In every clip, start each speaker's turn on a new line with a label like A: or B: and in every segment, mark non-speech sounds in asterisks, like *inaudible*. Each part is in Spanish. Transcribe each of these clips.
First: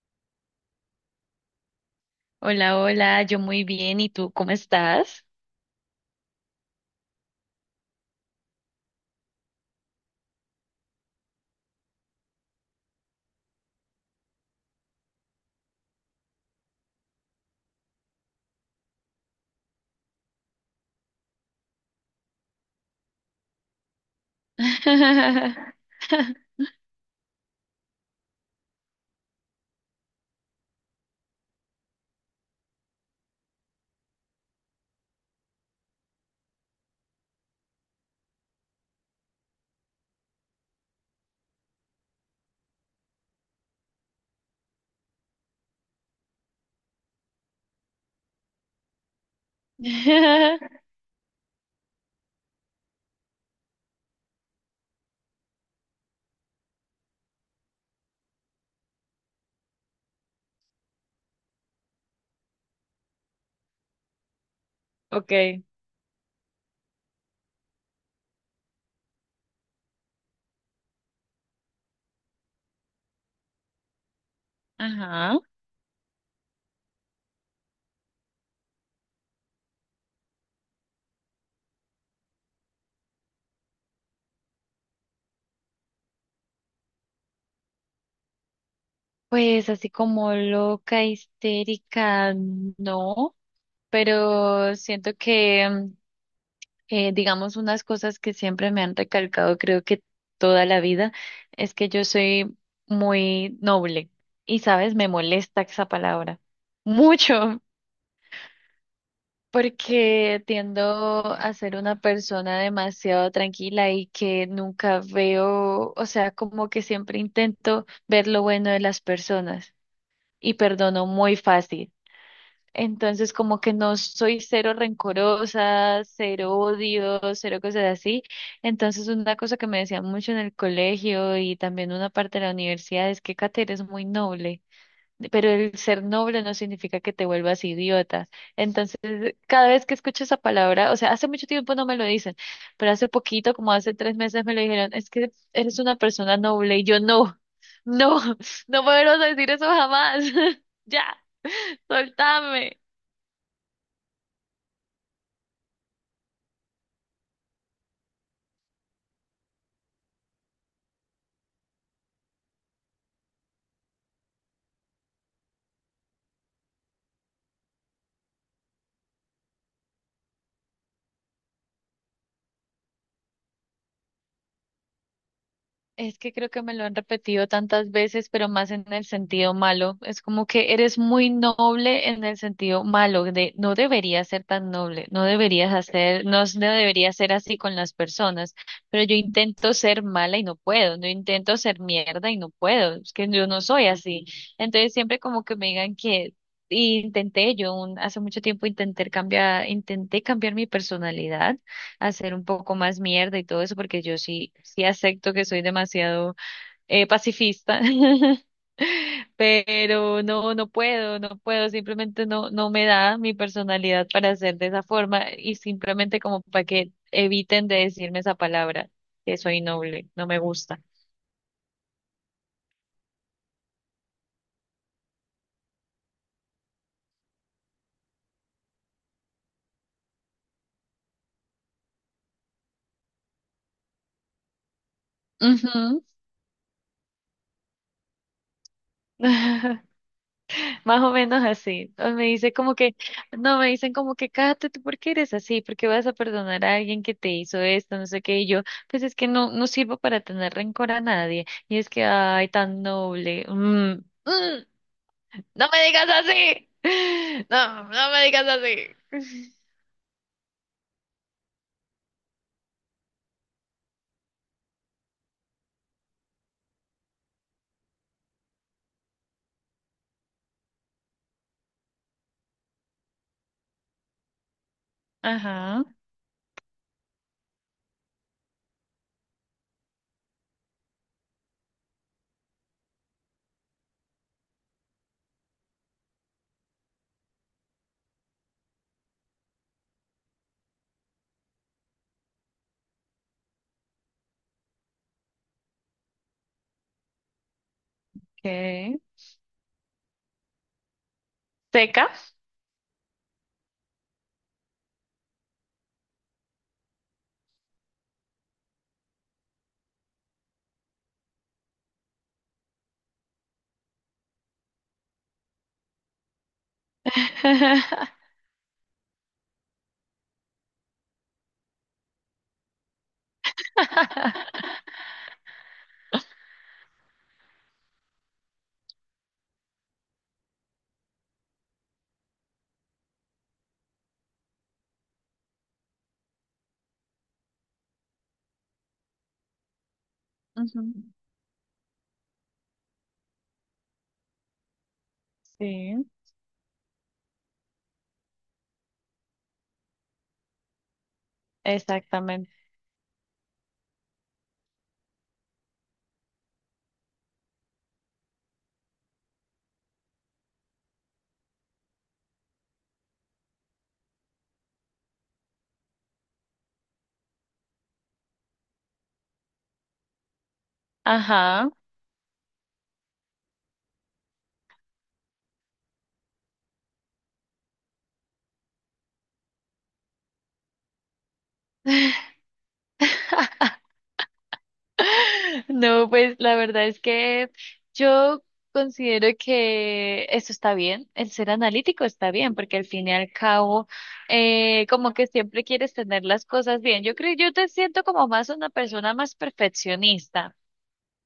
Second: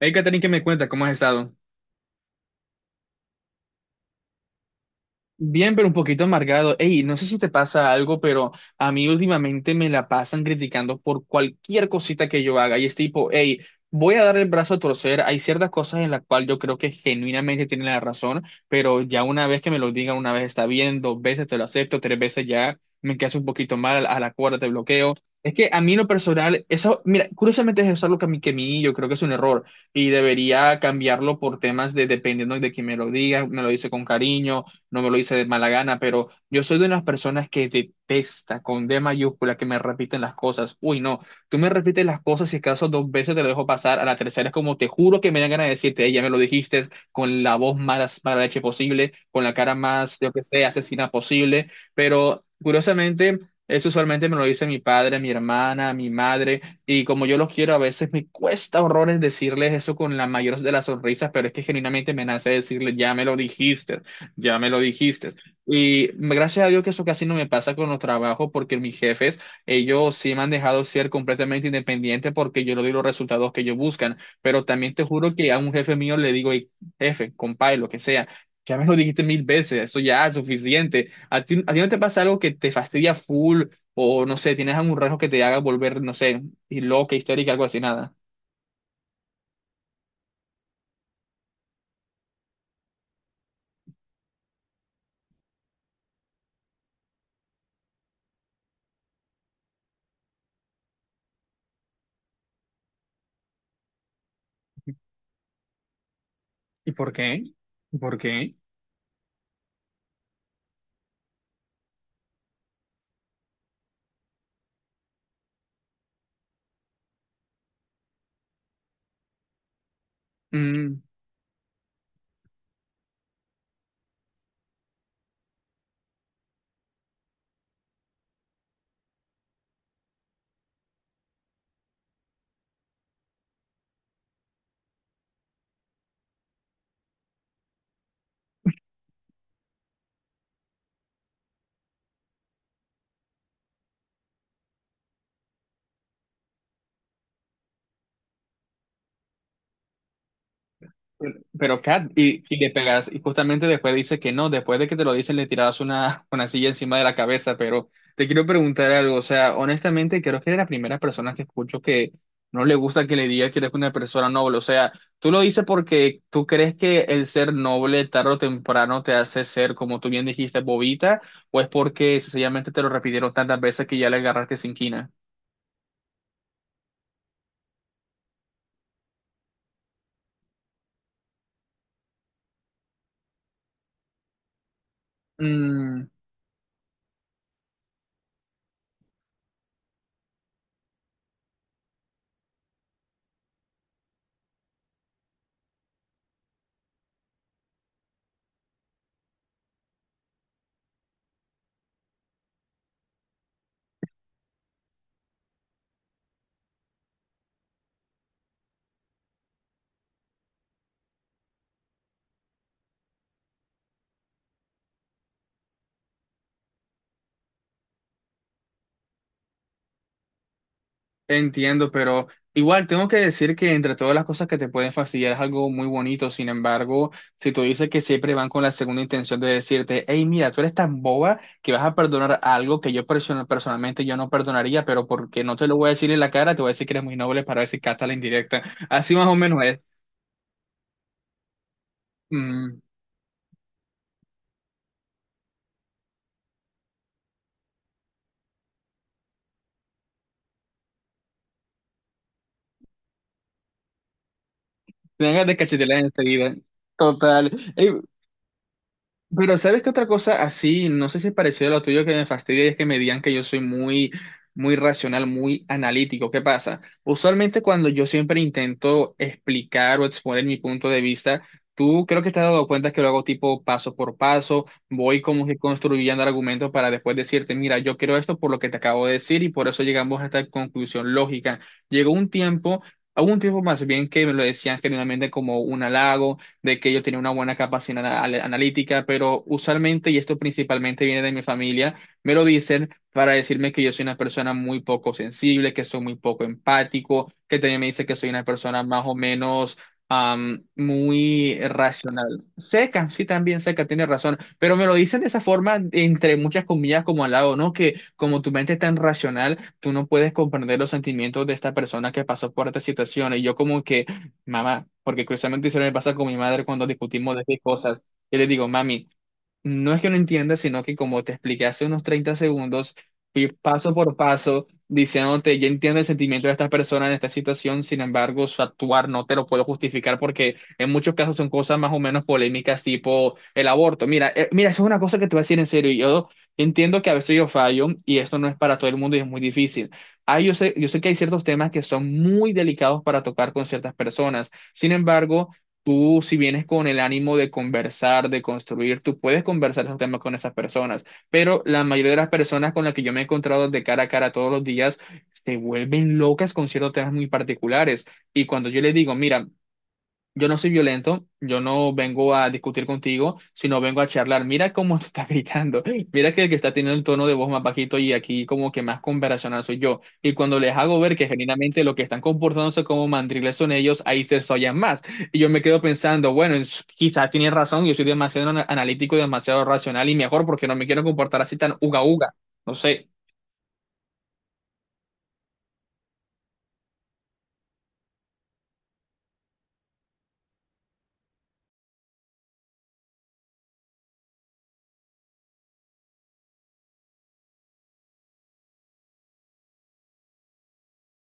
A: Hey, Catherine, ¿que me cuenta? ¿Cómo has estado?
B: Hola, hola, yo muy bien, ¿y tú cómo estás?
A: Bien, pero un poquito amargado. Ey, no sé si te pasa algo, pero a mí últimamente me la pasan criticando por cualquier cosita que yo haga. Y es tipo, hey, voy a dar el brazo a torcer. Hay ciertas cosas en las cuales yo creo que genuinamente tienen la razón, pero ya una vez que me lo digan, una vez está bien, dos veces te lo acepto, tres veces ya me quedas un poquito mal, a la cuarta te bloqueo. Es que a mí en lo
B: *laughs*
A: personal, eso, mira, curiosamente es algo que a mí yo creo que es un error y debería cambiarlo por temas de dependiendo de quién me lo diga, me lo dice con cariño, no me lo hice de mala gana, pero yo soy de las personas que detesta con D mayúscula que me repiten las cosas. Uy, no, tú me repites las cosas, si acaso dos veces te lo dejo pasar, a la tercera es como te juro que me dan ganas de decirte, "Ey, ya me lo dijiste", con la voz más mala leche posible, con la cara más, yo que sé, asesina posible, pero curiosamente... Eso usualmente me lo dice mi padre, mi hermana, mi madre, y como yo los quiero, a veces me cuesta horrores decirles eso con la mayor de las sonrisas, pero es que genuinamente me nace decirles, ya me lo dijiste. Ya me lo dijiste.
B: Okay.
A: Y gracias a Dios que eso casi no me pasa con los trabajos porque mis jefes, ellos sí me han dejado ser completamente independiente porque yo le doy los resultados que ellos buscan. Pero también te juro
B: Ajá.
A: que a un jefe mío le digo, "Ey, jefe, compadre, lo que sea, ya me lo dijiste mil veces, eso ya es suficiente". ¿A ti no te pasa algo que te fastidia full o no sé, tienes algún rasgo que te haga volver, no sé, y loca, histérica, algo así, nada?
B: Pues así como loca, histérica, no, pero siento que, digamos, unas cosas que siempre me han recalcado, creo que toda la vida, es que yo soy muy noble y, sabes, me molesta esa palabra.
A: ¿Y por qué?
B: Mucho. *laughs*
A: ¿Y por qué?
B: Porque tiendo a ser una persona demasiado tranquila y que nunca veo, o sea, como que siempre intento ver lo bueno de las personas y perdono muy fácil. Entonces, como que no soy cero rencorosa, cero odio, cero cosas así. Entonces, una cosa que me decían mucho en el colegio y también una parte de la universidad es que Kate, eres muy noble, pero el ser noble no significa que te vuelvas idiota. Entonces, cada vez que escucho esa palabra, o sea, hace mucho tiempo no me lo dicen, pero hace poquito, como hace 3 meses, me lo dijeron, es que eres una persona noble y yo, no, *laughs* no, no me vuelvas a decir eso jamás. *laughs* Ya,
A: Pero Kat, y le
B: soltame.
A: pegas, y justamente después dice que no, después de que te lo dicen le tirabas una silla encima de la cabeza, pero te quiero preguntar algo, o sea, honestamente creo que eres la primera persona que escucho que no le gusta que le diga que eres una persona noble, o sea, tú lo dices porque tú crees que el ser noble tarde o temprano te hace ser, como tú bien dijiste, bobita, o es porque sencillamente te lo repitieron tantas veces que ya le agarraste sin quina.
B: Es que creo que me lo han repetido tantas veces, pero más en el sentido malo. Es como que eres muy noble en el sentido malo, de no deberías ser tan noble, no deberías hacer, no, s- no deberías ser así con las personas. Pero yo intento ser mala y no puedo, no intento ser mierda y no puedo, es que yo no soy así. Entonces siempre como que me digan que, y intenté yo un, hace mucho tiempo intenté cambiar mi personalidad, hacer un poco más mierda y todo eso, porque yo sí, sí acepto que soy demasiado pacifista. *laughs* Pero no, no puedo, no puedo, simplemente no, no me da mi personalidad para ser de esa forma y simplemente como para que eviten de decirme esa palabra, que soy noble, no me gusta.
A: Entiendo, pero igual tengo que decir que entre todas las cosas que te pueden fastidiar es algo muy bonito. Sin embargo, si tú dices que siempre van con la segunda intención de decirte, hey, mira, tú eres tan boba que vas a perdonar algo que yo personalmente yo no perdonaría, pero porque no te lo voy a
B: Ujú.
A: decir en la cara, te voy a decir que eres muy noble para ver si captas la indirecta. Así más o menos es.
B: *laughs* Más o menos así. O me dice como
A: Mm,
B: que, no, me dicen como que, cállate, ¿tú por qué eres así? ¿Por qué vas a perdonar a alguien que te hizo esto? No sé qué. Y yo, pues es que no, no sirvo para tener rencor a nadie. Y es que, ay, tan noble. Mm,
A: tengas de
B: no me
A: cachetear
B: digas
A: enseguida.
B: así. *laughs*
A: Total.
B: No,
A: Ey,
B: no me digas así.
A: pero
B: *laughs*
A: ¿sabes qué otra cosa así? No sé si es parecido a lo tuyo que me fastidia y es que me digan que yo soy muy racional, muy analítico. ¿Qué pasa? Usualmente cuando yo siempre intento explicar o exponer mi punto de vista, tú creo que te has dado cuenta que lo hago tipo paso por paso, voy como que
B: Ajá,
A: construyendo argumentos para después decirte, mira, yo creo esto por lo que te acabo de decir y por eso llegamos a esta conclusión lógica. Llegó un tiempo... Hubo un tiempo más bien que me lo decían generalmente como un halago, de que yo tenía una buena capacidad analítica, pero usualmente, y esto principalmente viene de mi familia, me lo dicen para decirme que yo soy una persona muy poco sensible, que soy muy poco empático, que también me dice que soy una persona
B: ok.
A: más o menos muy
B: Seca.
A: racional. Seca, sí, también seca, tiene razón, pero me lo dicen de esa forma, entre muchas comillas, como al lado, ¿no? Que como tu mente es tan racional, tú no puedes comprender los sentimientos de esta persona que pasó por esta situación. Y yo como que mamá, porque curiosamente hicieron el pasar con mi madre cuando discutimos de qué cosas.
B: *laughs*
A: Yo le digo, mami, no es que no entiendas, sino que como te expliqué hace unos 30 segundos, fui paso por paso diciéndote, yo entiendo el sentimiento de esta persona en esta situación, sin embargo, su actuar no te lo puedo justificar porque en muchos casos son cosas más o menos polémicas, tipo el aborto. Mira, mira, eso es una cosa que te voy a decir en serio. Y yo entiendo que a veces yo fallo y esto no es para todo el mundo y es muy difícil. Ah,
B: Ujú.
A: yo sé que hay ciertos temas que son muy delicados para tocar con ciertas personas. Sin embargo,
B: Sí,
A: tú, si vienes con el ánimo de conversar, de construir, tú puedes conversar esos temas con esas personas, pero la mayoría de las
B: exactamente.
A: personas con las que yo me he encontrado de cara a cara todos los días se vuelven locas con ciertos temas muy particulares. Y cuando yo les digo, mira, yo no soy violento, yo no vengo a discutir contigo, sino vengo a charlar. Mira cómo *laughs* te está gritando, mira que el que está teniendo el tono de voz más bajito y aquí como que más conversacional soy yo. Y cuando les hago ver que
B: Ajá.
A: genuinamente lo que están comportándose como mandriles son ellos, ahí se sollan más. Y yo me quedo pensando, bueno, quizás tienen razón, yo soy demasiado analítico y demasiado racional y mejor porque no me quiero comportar así tan uga uga. No sé.
B: No, pues la verdad es que yo considero que eso está bien, el ser analítico está bien, porque al fin y al cabo, como que siempre quieres tener las cosas bien. Yo creo, yo te siento como más una persona más perfeccionista,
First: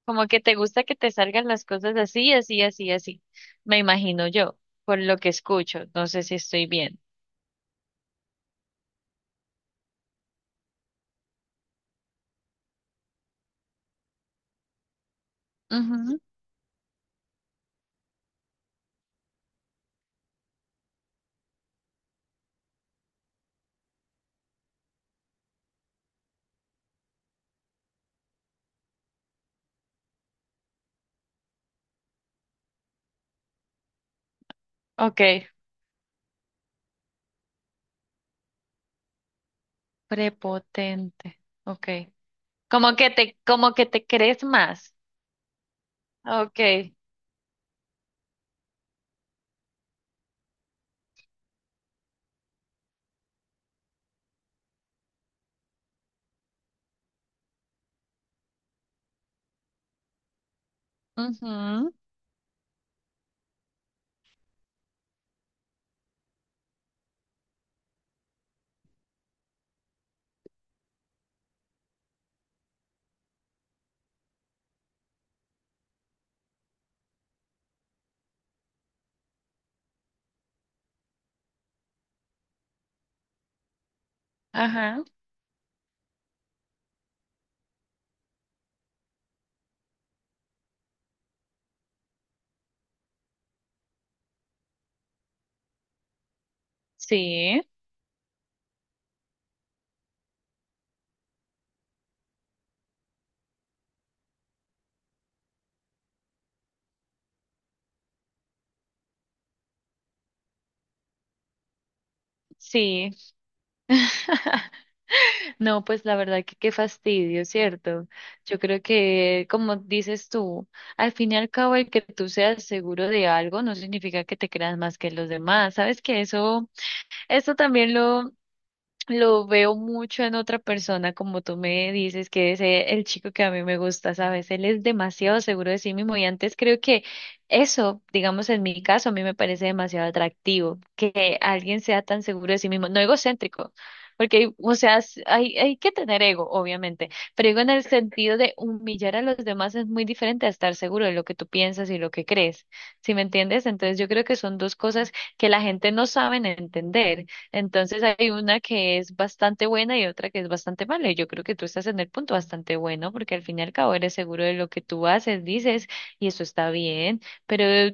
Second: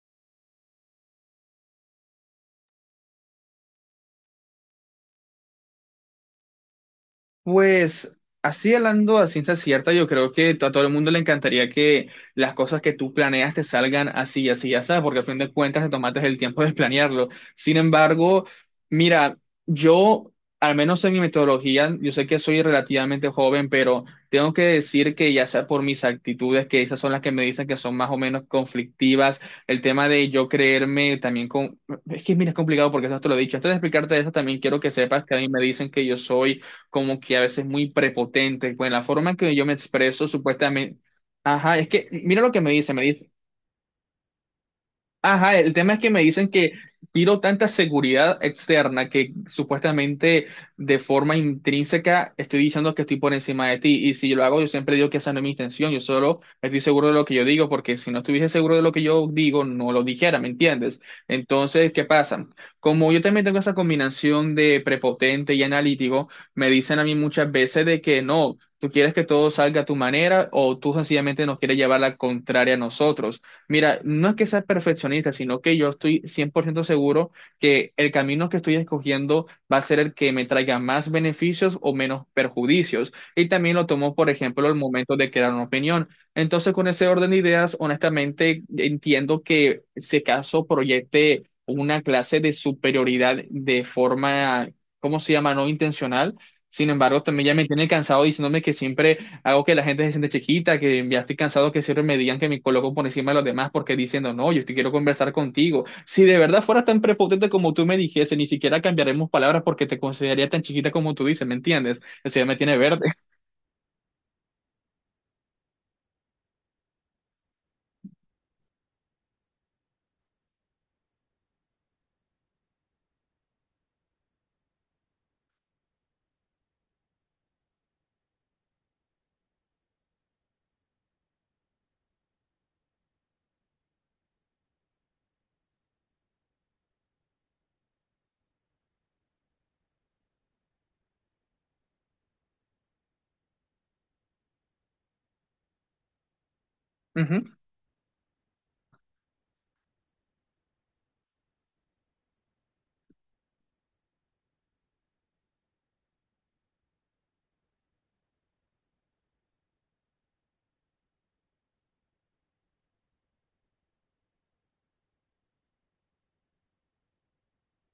B: como que te gusta que te salgan las cosas así, así, así, así. Me imagino yo, por lo que escucho, no sé si estoy bien.
A: Pues así hablando a ciencia cierta, yo creo que a todo el mundo le encantaría que las cosas que tú planeas te salgan así, así, así, porque al fin de cuentas te tomaste
B: Ujú.
A: el tiempo de planearlo. Sin embargo, mira, yo, al menos en mi metodología, yo sé que soy relativamente joven, pero tengo que decir que ya sea por mis actitudes, que esas son las que me dicen que son más o menos conflictivas, el tema de yo creerme también con... Es que mira, es complicado porque eso te lo he dicho. Antes de explicarte eso, también quiero que sepas que a mí
B: Ok,
A: me dicen que yo soy como que a veces muy prepotente, pues en la forma en que yo me expreso, supuestamente,
B: prepotente,
A: ajá, es
B: ok.
A: que mira lo que me dice, me dice.
B: Como que te crees más.
A: Ajá, el tema es que me dicen
B: Ok.
A: que tiro tanta seguridad externa que supuestamente de forma intrínseca estoy diciendo que estoy por encima de ti. Y si yo lo hago, yo siempre digo que esa no es mi intención. Yo solo estoy seguro de lo que yo digo, porque si no estuviese seguro de lo que yo digo, no lo dijera, ¿me entiendes? Entonces,
B: Ujú.
A: ¿qué pasa? Como yo también tengo esa combinación de prepotente y analítico, me dicen a mí muchas veces de que no. Tú quieres que todo salga a tu manera o tú sencillamente nos quieres llevar la contraria a nosotros. Mira, no es que sea perfeccionista, sino que yo estoy 100% seguro que el camino que estoy escogiendo va a ser el que me traiga más beneficios o menos perjudicios. Y también lo tomo, por ejemplo, el
B: Ajá,
A: momento de crear una opinión. Entonces, con ese orden de ideas, honestamente, entiendo que si caso proyecte una clase de superioridad de forma, ¿cómo se llama? No intencional. Sin embargo, también ya
B: sí,
A: me tiene cansado diciéndome que siempre hago que la gente se siente chiquita, que ya estoy cansado que siempre me digan que me coloco por encima de los demás porque diciendo, no, yo te quiero conversar contigo. Si de verdad fueras tan prepotente como tú me dijese, ni siquiera cambiaremos palabras porque te consideraría tan chiquita como tú dices, ¿me entiendes? Eso ya me tiene verde.
B: sí. No, pues la verdad que qué fastidio, ¿cierto? Yo creo que, como dices tú, al fin y al cabo el que tú seas seguro de algo no significa que te creas más que los demás. Sabes que eso también lo veo mucho en otra persona, como tú me dices, que es el chico que a mí me gusta, ¿sabes? Él es demasiado seguro de sí mismo y antes creo que eso, digamos en mi caso, a mí me parece demasiado atractivo, que alguien sea tan seguro de sí mismo, no egocéntrico, porque, o sea, s- hay que tener ego, obviamente, pero
A: *laughs*
B: digo en el sentido de humillar a los demás es muy diferente a estar seguro de lo que tú piensas y lo que crees, ¿sí me entiendes? Entonces yo creo que son dos cosas que la gente no saben entender. Entonces hay una que es bastante buena y otra que es bastante mala. Y yo creo que tú estás en el punto bastante bueno porque al fin y al cabo eres seguro de lo que tú haces, dices, y eso está bien. Pero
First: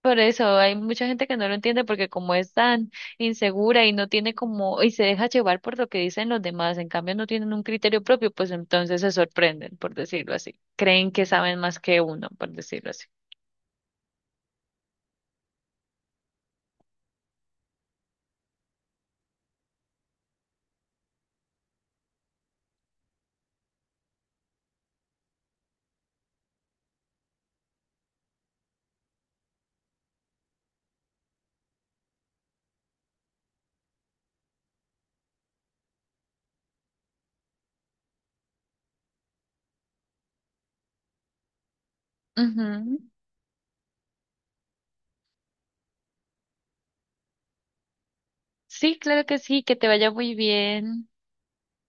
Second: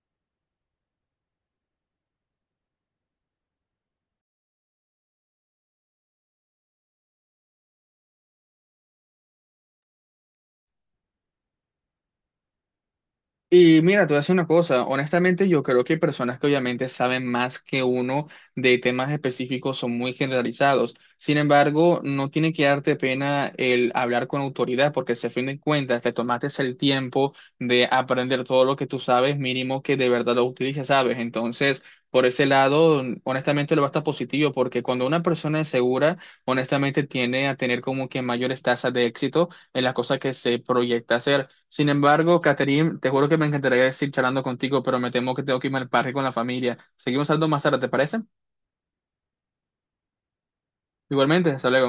B: por eso hay mucha gente que no lo entiende porque como es tan insegura y no tiene como, y se deja llevar por lo que dicen los demás, en cambio no tienen un criterio propio, pues entonces se sorprenden, por decirlo así. Creen que saben más que uno, por decirlo así.
A: Y mira, te voy a decir una cosa, honestamente yo creo que hay personas que obviamente saben más que uno de temas específicos, son muy generalizados. Sin embargo, no tiene que darte pena el hablar con autoridad, porque si a fin de cuentas te tomaste el tiempo de aprender todo lo que tú sabes, mínimo que de verdad lo utilices, ¿sabes? Entonces, por ese lado, honestamente lo va a estar positivo, porque cuando una persona es segura, honestamente tiende a tener como que mayores tasas de éxito en las cosas que se proyecta hacer. Sin embargo, Catherine,
B: Ujú.
A: te juro que me encantaría seguir charlando contigo, pero me temo que tengo que irme al parque con la familia. Seguimos hablando más tarde, ¿te parece?
B: Sí, claro que sí, que te vaya muy bien.
A: Igualmente, hasta luego.